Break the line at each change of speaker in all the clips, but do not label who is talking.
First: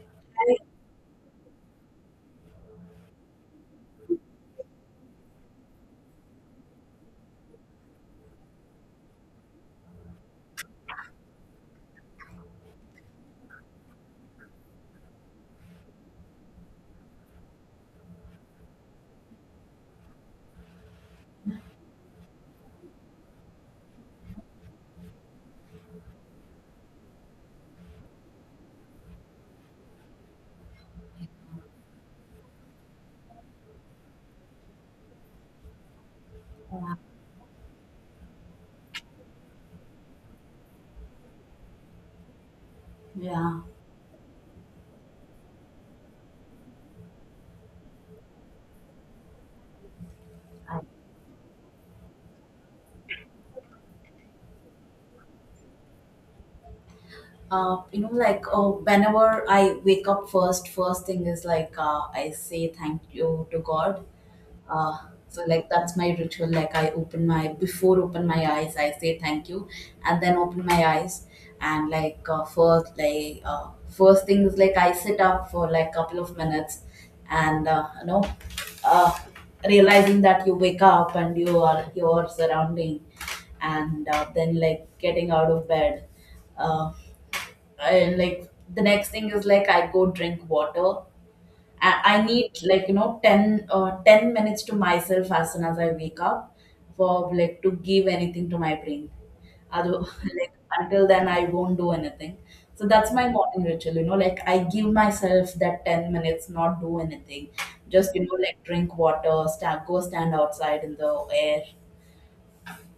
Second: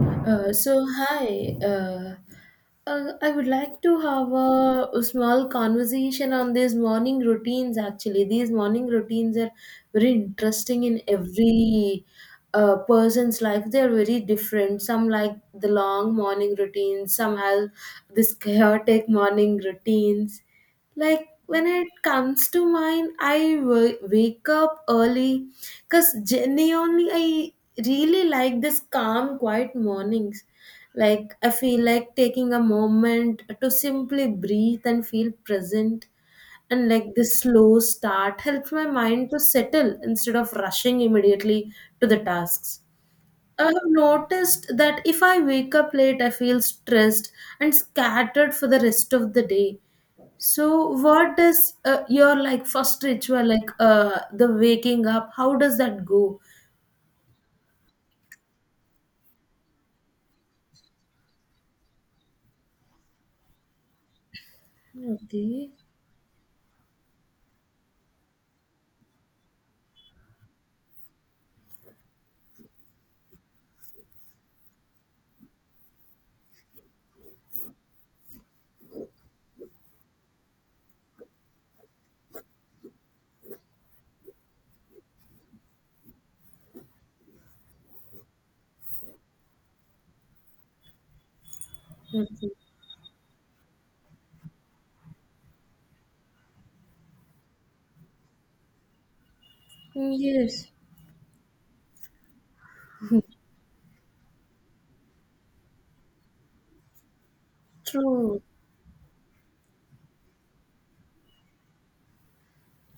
So hi, I would like to have a small conversation on these morning routines. Actually, these morning routines are very interesting in every person's life. They are very different. Some like the long morning routines. Some have this chaotic morning routines. Like when it comes to mine, wake up early because genuinely I really like this calm, quiet mornings. Like I feel like taking a moment to simply breathe and feel present. And like this slow start helps my mind to settle instead of rushing immediately to the tasks.
Yeah.
I have noticed that if I wake up late, I feel stressed and scattered for the rest of the day. So, what is your like first ritual, like the waking up? How does that go?
You know, whenever I wake up, first thing is I say thank you to God uh, so like
Okay.
that's my ritual. Like, I open my before open my eyes, I say thank you, and then open my eyes. And first thing is like I sit up for like couple of minutes and, you know, uh, realizing that you wake up and you are your surrounding. And then like getting out of bed uh,, and like the next thing is like I go drink water. I
Mhm.
need, like, you know, 10, 10 minutes to myself as soon as I wake up, for like to give anything to my brain. Other like
Yes,
until then I won't do anything. So that's my morning ritual, you know? Like, I give myself that 10 minutes, not do anything. Just, you know,
true.
like drink water, stand, go stand outside in the air.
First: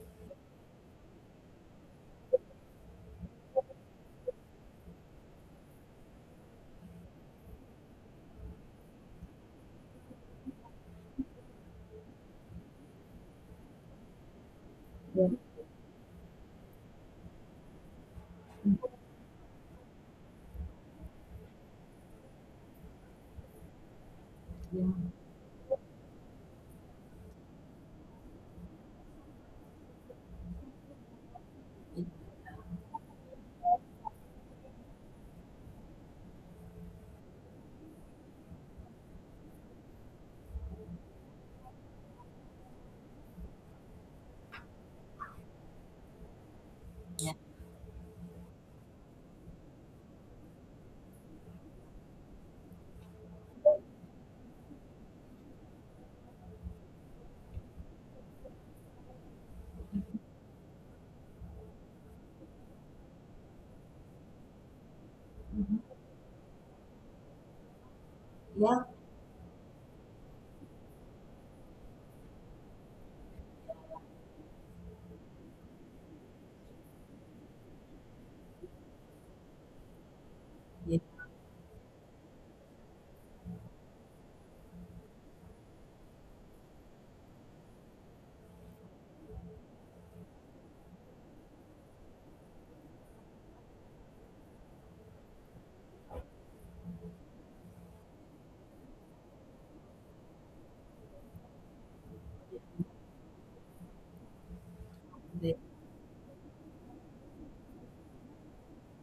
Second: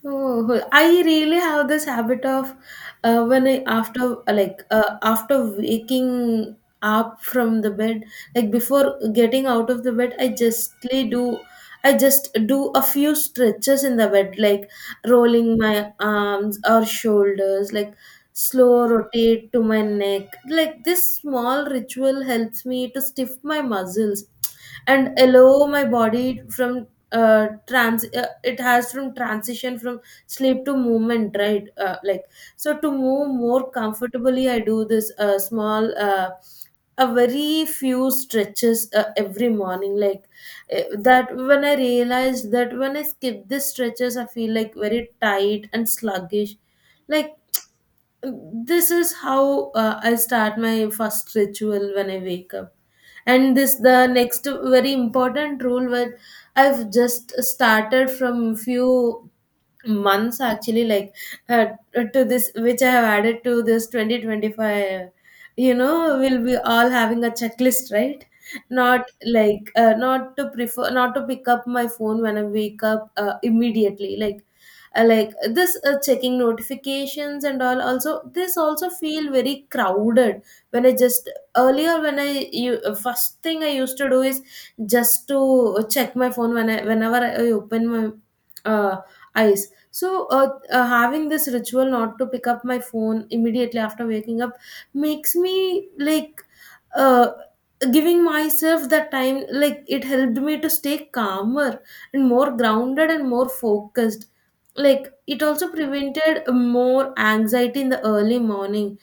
Oh, I really have this habit of when I after after waking up from the bed, like before getting out of the bed, I just do a few stretches in the bed, like rolling my arms or shoulders, like slow rotate to my neck. Like this small ritual helps me to stiff my muscles
Yeah,
and allow my body from trans it has from transition from sleep to movement, right? Like, so to move more comfortably, I do this small, a very few stretches every morning. That when I realized that when I skip these stretches I feel like very tight and sluggish,
yeah,
like this is how I start my first ritual when I wake up. And this the next very important rule that I've just started from few months actually, uh, to this which I have added to this 2025. You know, we'll be all having a checklist, right?
yeah,
Not not to prefer not to pick up my phone when I wake up immediately, this checking notifications and all, also this also feel very crowded when I just earlier when I you first thing I used to do is just to check my phone when I whenever I open my uh, eyes. So having this ritual not to pick up my phone immediately after waking up makes me like uh, giving myself that time, like it helped me to stay calmer and more grounded and more focused. Like it
yeah,
also prevented more anxiety in the early morning,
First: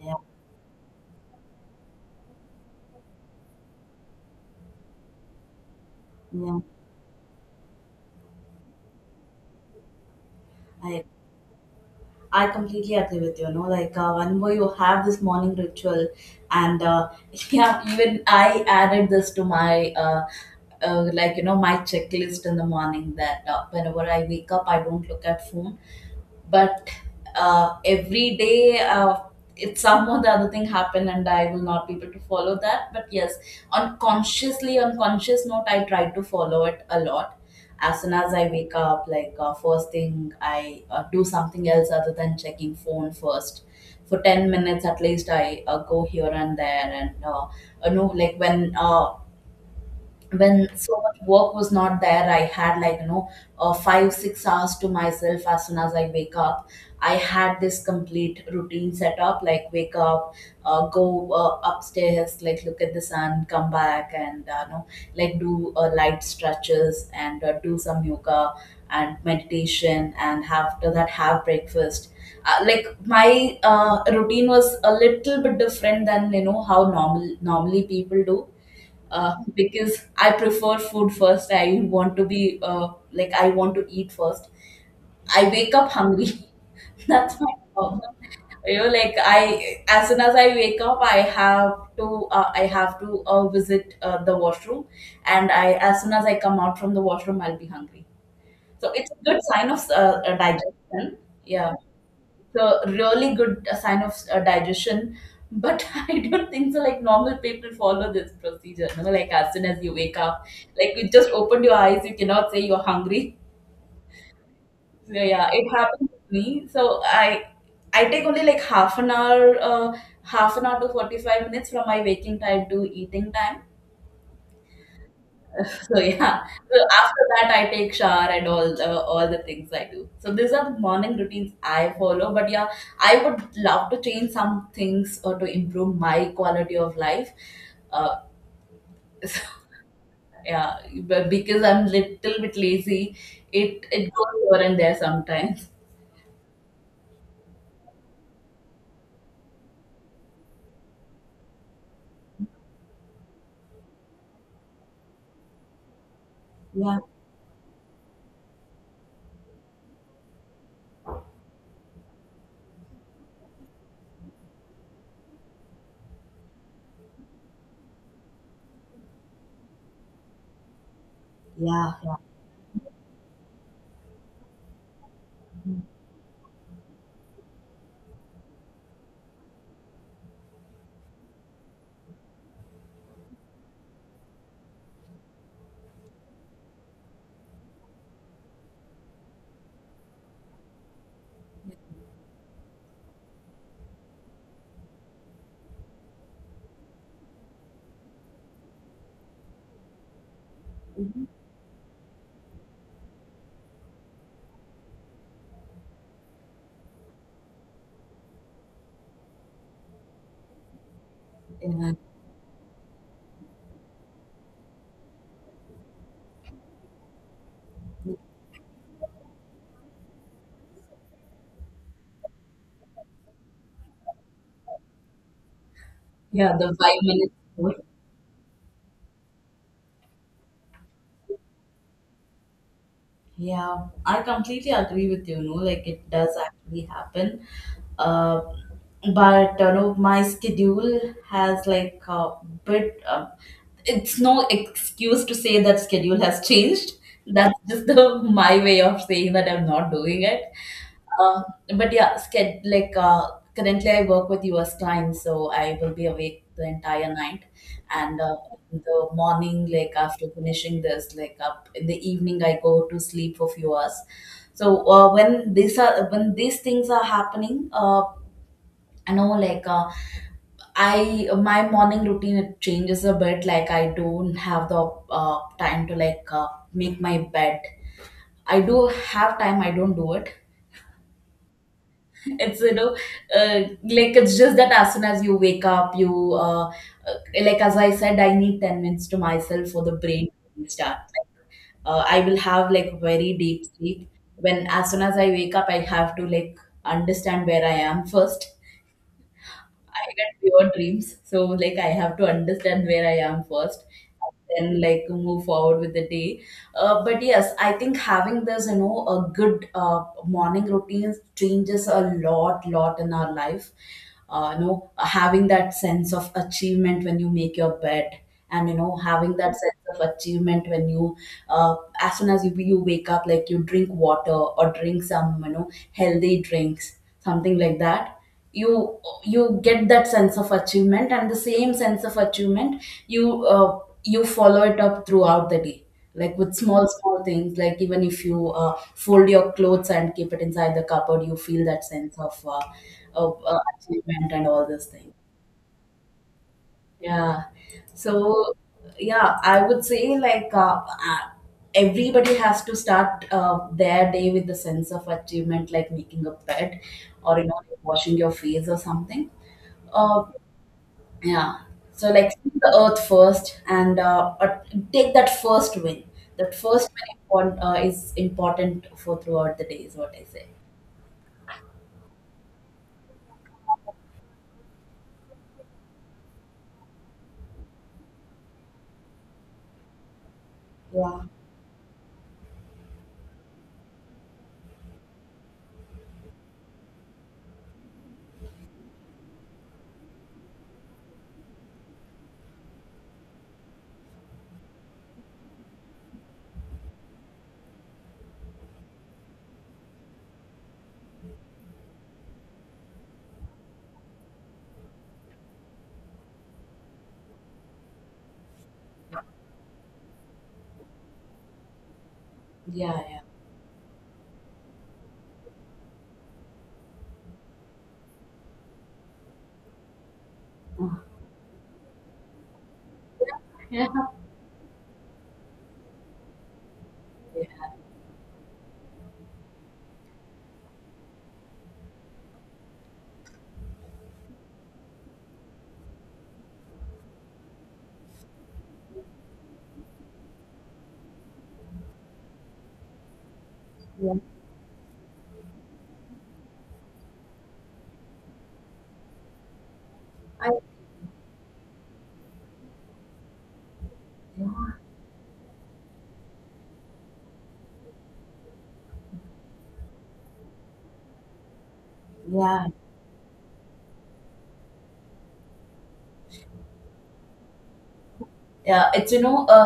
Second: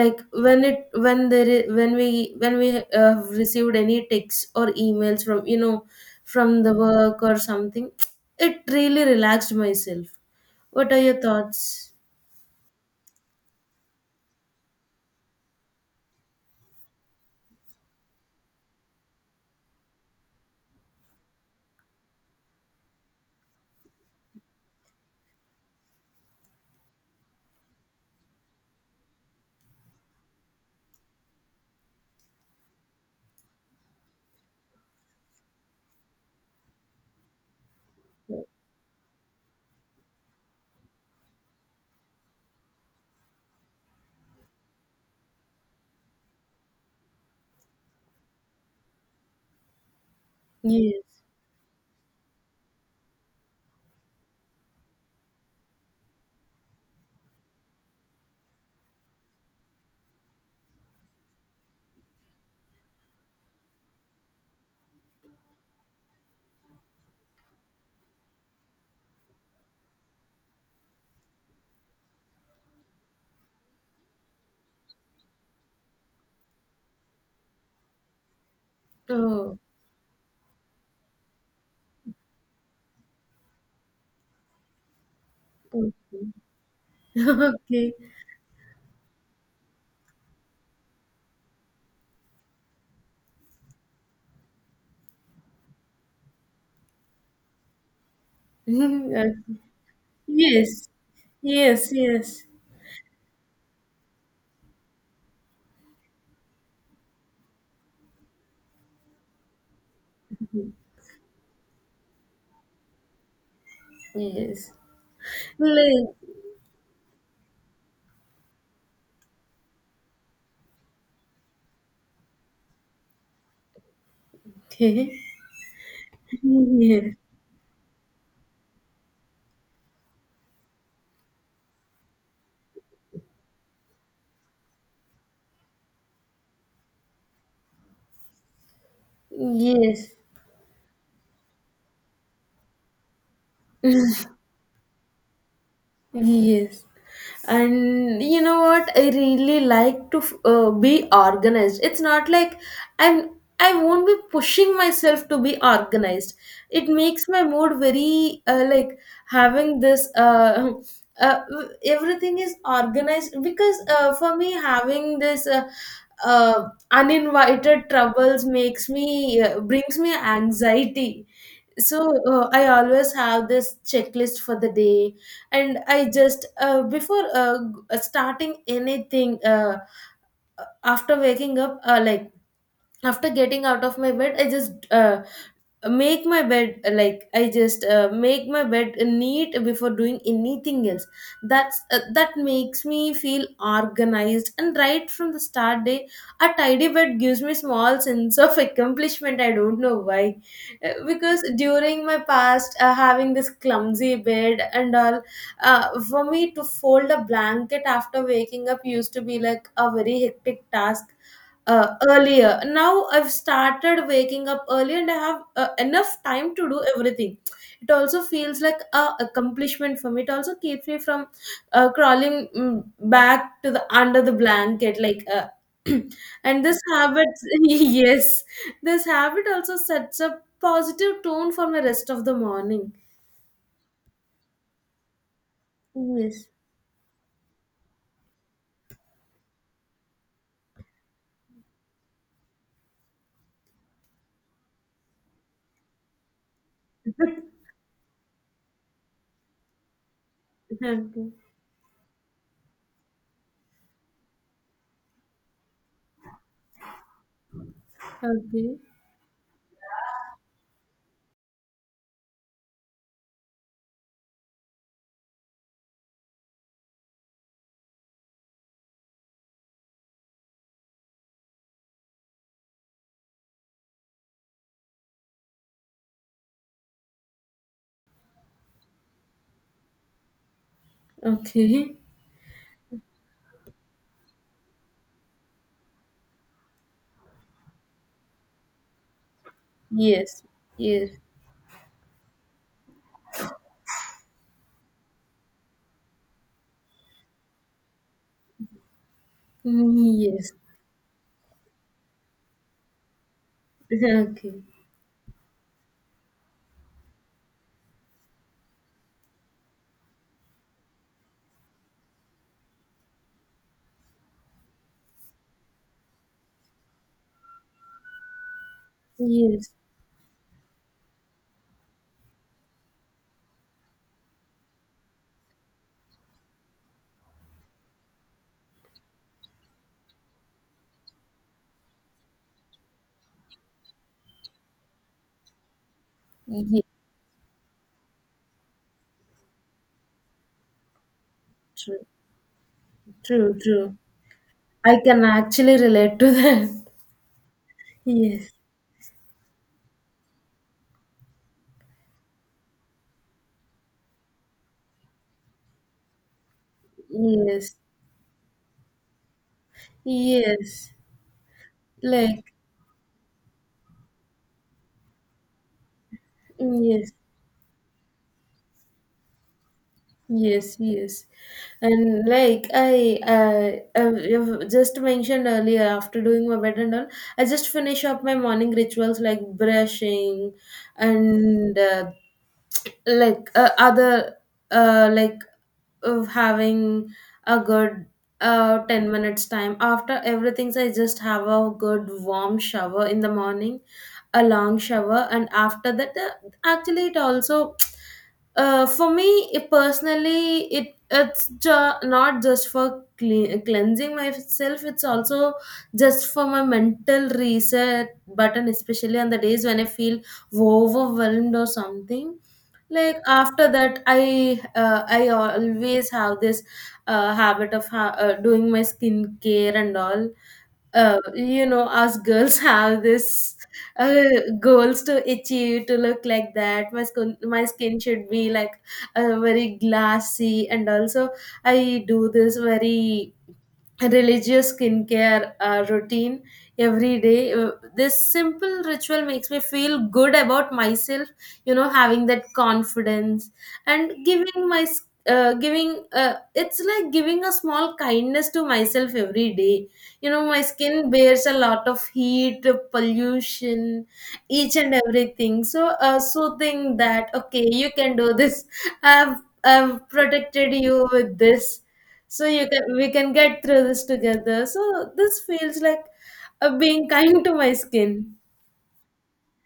yeah.
when it when there is, when we have received any texts or emails from, you know,
Yeah.
from the work or something, it really relaxed myself. What are
I
your thoughts?
I completely agree with you. You know, like, whenever you have this morning ritual, and yeah, even I added this to my like, you know, my checklist in the morning, that whenever I wake up, I don't look at phone. But every day uh,, it's some or the other thing happen and I will not be able to follow that. But yes, unconsciously, unconscious note, I try to follow it a lot. As soon as I wake up, like, first thing I do something else other than checking phone first. For 10 minutes at least, I go here and there, and you know, like when so much
Yes.
work was not there, I had, like, you know, 5 6 hours to myself as soon as I wake up. I had this complete routine set up, like wake up, go upstairs, like look at the sun, come back and, you know, like do light stretches and do some yoga and meditation, and after that have breakfast. Like my routine was a little bit different than, you know, how normally people do.
Oh.
Because I prefer food first. I want to be like, I want to eat first. I wake up
Okay.
hungry. That's my
Okay.
problem. You know, like, I as soon as I wake up, I have to visit the washroom, and I as soon as I come out from the washroom, I'll be hungry. So it's a
Okay.
good sign of
Yes,
digestion. Yeah,
yes. Yes,
the really good sign of digestion. But I don't think so. Like normal people follow this procedure. You know? Like, as soon as you wake up, like you just opened your eyes, you cannot say you're hungry.
yes,
So yeah, it
like.
happened to me. So I take only like half an hour to 45 minutes from my waking time to eating time.
Yes.
So yeah, so after that I take shower and all the, all the things I do. So these are the morning routines I follow. But yeah, I would love to change some things or to improve my quality of life. Uh, so,
Yes.
yeah, but because I'm little bit lazy, it goes over and there sometimes.
Yes. And you know what? I really like to be organized. It's not like I'm I won't be pushing myself to be organized. It
Yeah,
makes my mood very having this uh everything is organized, because for me having this uh, uninvited troubles makes me brings me anxiety.
yeah,
So
yeah.
I always have this checklist for the day, and I just before starting anything after waking up, after getting out of my bed, I just make my bed like I just make my bed neat before doing anything else. That's that makes me feel organized and right from the start day. A tidy bed gives me small sense of accomplishment, I don't know why.
Mhm.
Because during my past having this clumsy bed and all for me to fold a blanket after waking up used to be like a very hectic task
Yeah,
earlier. Now I've started waking up early and I have enough time to do everything. It also feels like a accomplishment for me. It also keeps me from crawling, back to the under the blanket like.
yeah.
And
The
this
five
habit,
minutes.
yes, this habit also sets a positive tone for my rest of the morning.
Yeah, I completely agree with you. No, like, it does
Yes.
actually happen. Uh, but you know, my schedule has like a bit. It's no excuse to say that schedule has changed. That's just the my way of saying that I'm not doing it.
Okay.
Uh, but yeah, sched like currently I work with US clients, so I will be awake the entire night, and
Okay.
in the morning, like after finishing this like up in the evening, I go to sleep for few hours. So when these are, when these things are happening, I know, I my morning routine, it changes a bit. Like, I don't have the time to make my bed. I do have time, I don't do it.
Okay.
It's, you know, uh, like, it's just that as soon as you wake up, you like, as I said, I need 10 minutes to myself for the brain
Yes.
to start.
Yes.
I will have like very deep sleep. When, as soon as I wake up, I have to like understand where I am first. I get
Yes.
pure dreams. So like I have to understand where I am first,
Okay.
and then like move forward with the day. But yes, I think having this, you know, a good morning routine changes a lot, lot in our life. You know, having that sense of achievement when you make your bed, and, you know, having that
Yes.
sense of achievement when you uh, as soon as you wake up, like you drink water or drink some, you know, healthy drinks something like that. You you get that sense of achievement, and the same sense of achievement you you follow it up throughout the day, like with
Ye
small small things, like even if you fold your clothes and keep it inside the cupboard, you feel that
true,
sense of
true, true.
achievement and all those
I
things.
can actually relate to that.
Yeah.
Yes,
So, yeah, I would say like everybody has to start their day with the sense of achievement, like making a bed or, you know,
yes,
washing your face or something. Uh,
yes.
yeah. So, like, see
Like,
the earth first and take that first win. That first
yes,
win is important for throughout the day, is what I say.
yes, yes. And like I, you've just mentioned earlier, after doing my bed and all, I just finish up my morning rituals like brushing
Yeah.
and other, uh, like of having a good 10 minutes time after everything. I just have a good warm shower in the morning, a long shower, and after that actually it also for me it personally it's not just for cleansing myself, it's also just for my mental reset button, especially on the days when I feel overwhelmed or something. Like
Yeah.
after that I always have this habit of doing my skincare and all. Uh, you know, us girls have this
Yeah.
uh, goals to achieve to look like that my skin should be like very glassy, and also I do this very religious skincare routine every day. This simple ritual makes me feel good about myself, you know, having that confidence
Yeah. Yeah.
and giving, it's like giving a small kindness to myself every day. You know,
I,
my skin bears a lot of heat, pollution, each and everything, so soothing that okay you can do this, i've I've protected you with this, so you
yeah.
can we can get through this together. So this feels like being kind to my skin.
Yeah, it's, you know, a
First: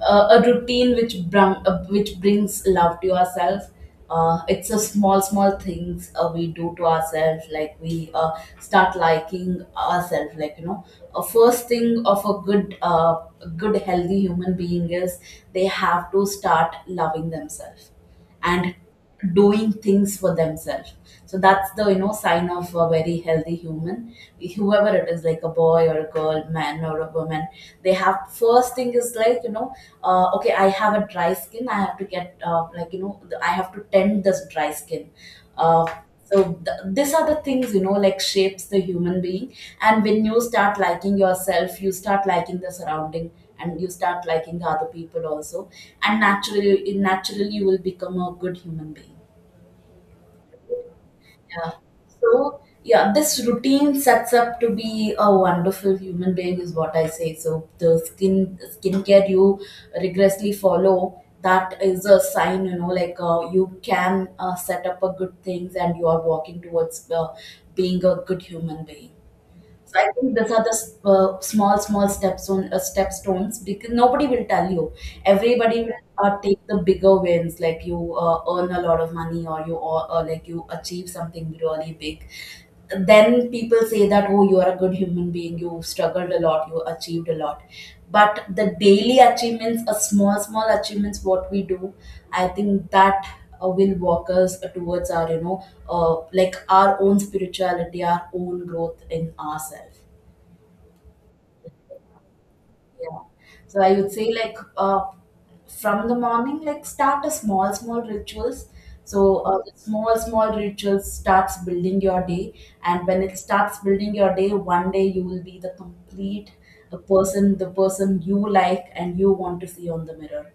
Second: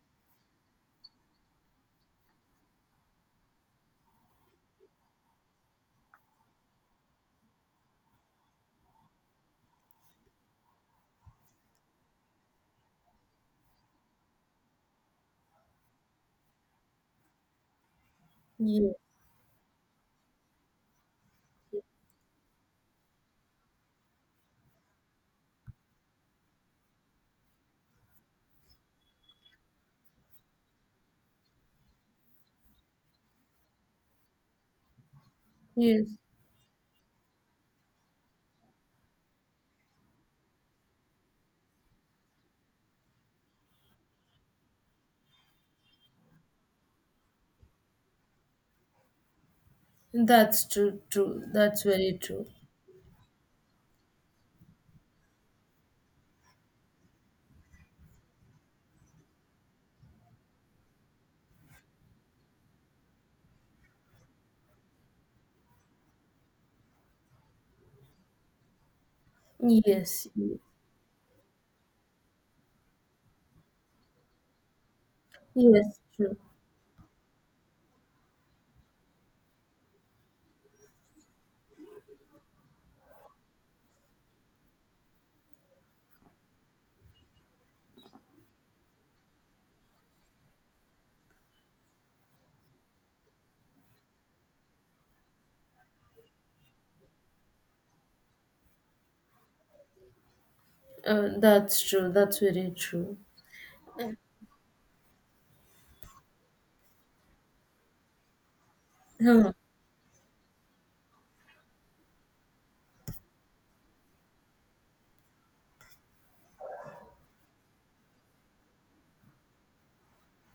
a routine which bring which brings love to yourself. It's a small small things we do to ourselves. Like, we start liking ourselves. Like, you know, a first thing of a good good healthy human being is they have to start loving themselves and
Yes,
doing things for themselves. So that's the, you know, sign of a very healthy human. Whoever it is, like a boy or a girl, man or a woman, they have first thing is like, you know, okay, I have a dry skin, I have to get like, you know, I have to tend this dry skin. Uh,
yes.
so these are the things, you know, like shapes the human being. And when you start liking yourself, you start liking the surrounding, and you start liking the other people also. And naturally you will become a good human being.
That's true, true,
Yeah.
that's very true.
So, yeah, this routine sets up to be a wonderful human being, is what I say. So the skincare you rigorously follow, that is a sign, you know, like, you can set up a good things, and you are walking towards being a good human being. So I
Yes,
think these are the small, small steps on step stones, because nobody will tell you. Everybody will
yes, true.
take the bigger wins, like you earn a lot of money, or you, or like you achieve something really big. Then people say that, oh, you are a good human being. You struggled a lot. You achieved a lot. But the daily achievements, a small, small achievements, what we do, I think that will walk us towards our, you know, like our own spirituality, our own growth in ourselves.
Uh, that's true, that's very true.
Yeah. So I would say like from the morning, like start a small, small rituals. So
Huh.
the small, small rituals starts building your day, and when it starts building your day, one day you will be the complete the person you like and you want to see on the mirror.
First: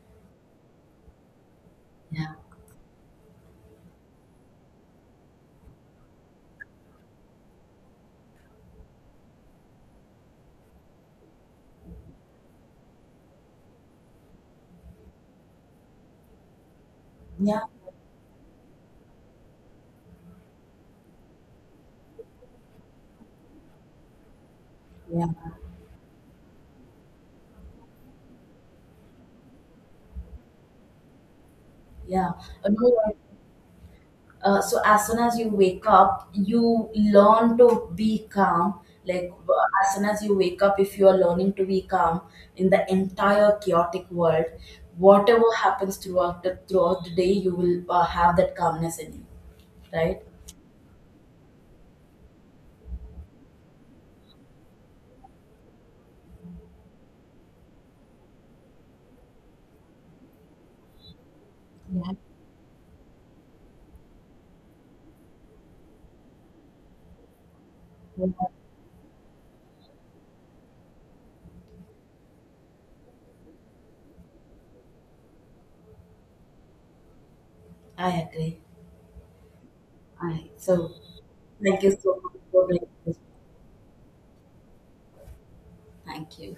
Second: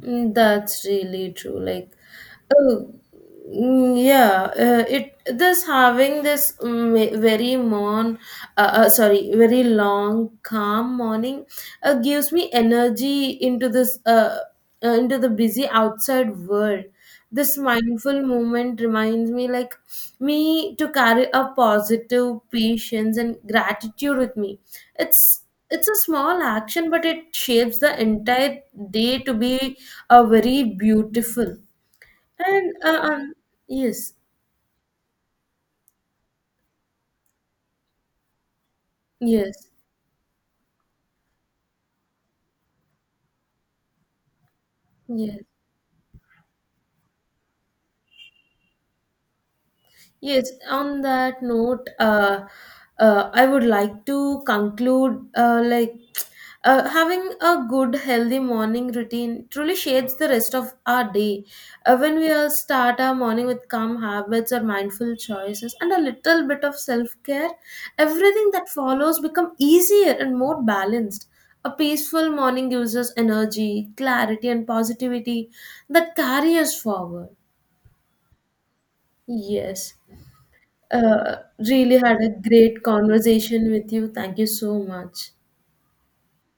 Mm, that's really true. Like,
Yeah,
oh, mm, yeah. It this having this very long calm morning, gives me energy into this into the busy outside world. This
yeah,
mindful moment reminds me, like, me to carry a positive patience and gratitude with me.
yeah,
It's it's a small action but it shapes the entire day to be a very beautiful
yeah.
and
No,
yes
so as soon as you wake up, you learn to be calm. Like,
yes
as soon as you wake up, if you are learning to be calm in the entire chaotic world,
yes.
whatever happens throughout the, throughout the day, you will have that calmness in you, right?
Yes, on that note, I would like to conclude, having a good, healthy morning routine truly shapes the rest of our day.
Yeah.
When we start our morning with calm habits or mindful choices and a little bit of self care,
Yeah.
everything that follows become easier and more balanced. A peaceful morning gives us energy, clarity, and positivity that carry us forward.
I agree.
Yes.
I so
Uh,
thank you
really
so
had a
much for
great
doing this.
conversation with you. Thank you so much.
Thank you.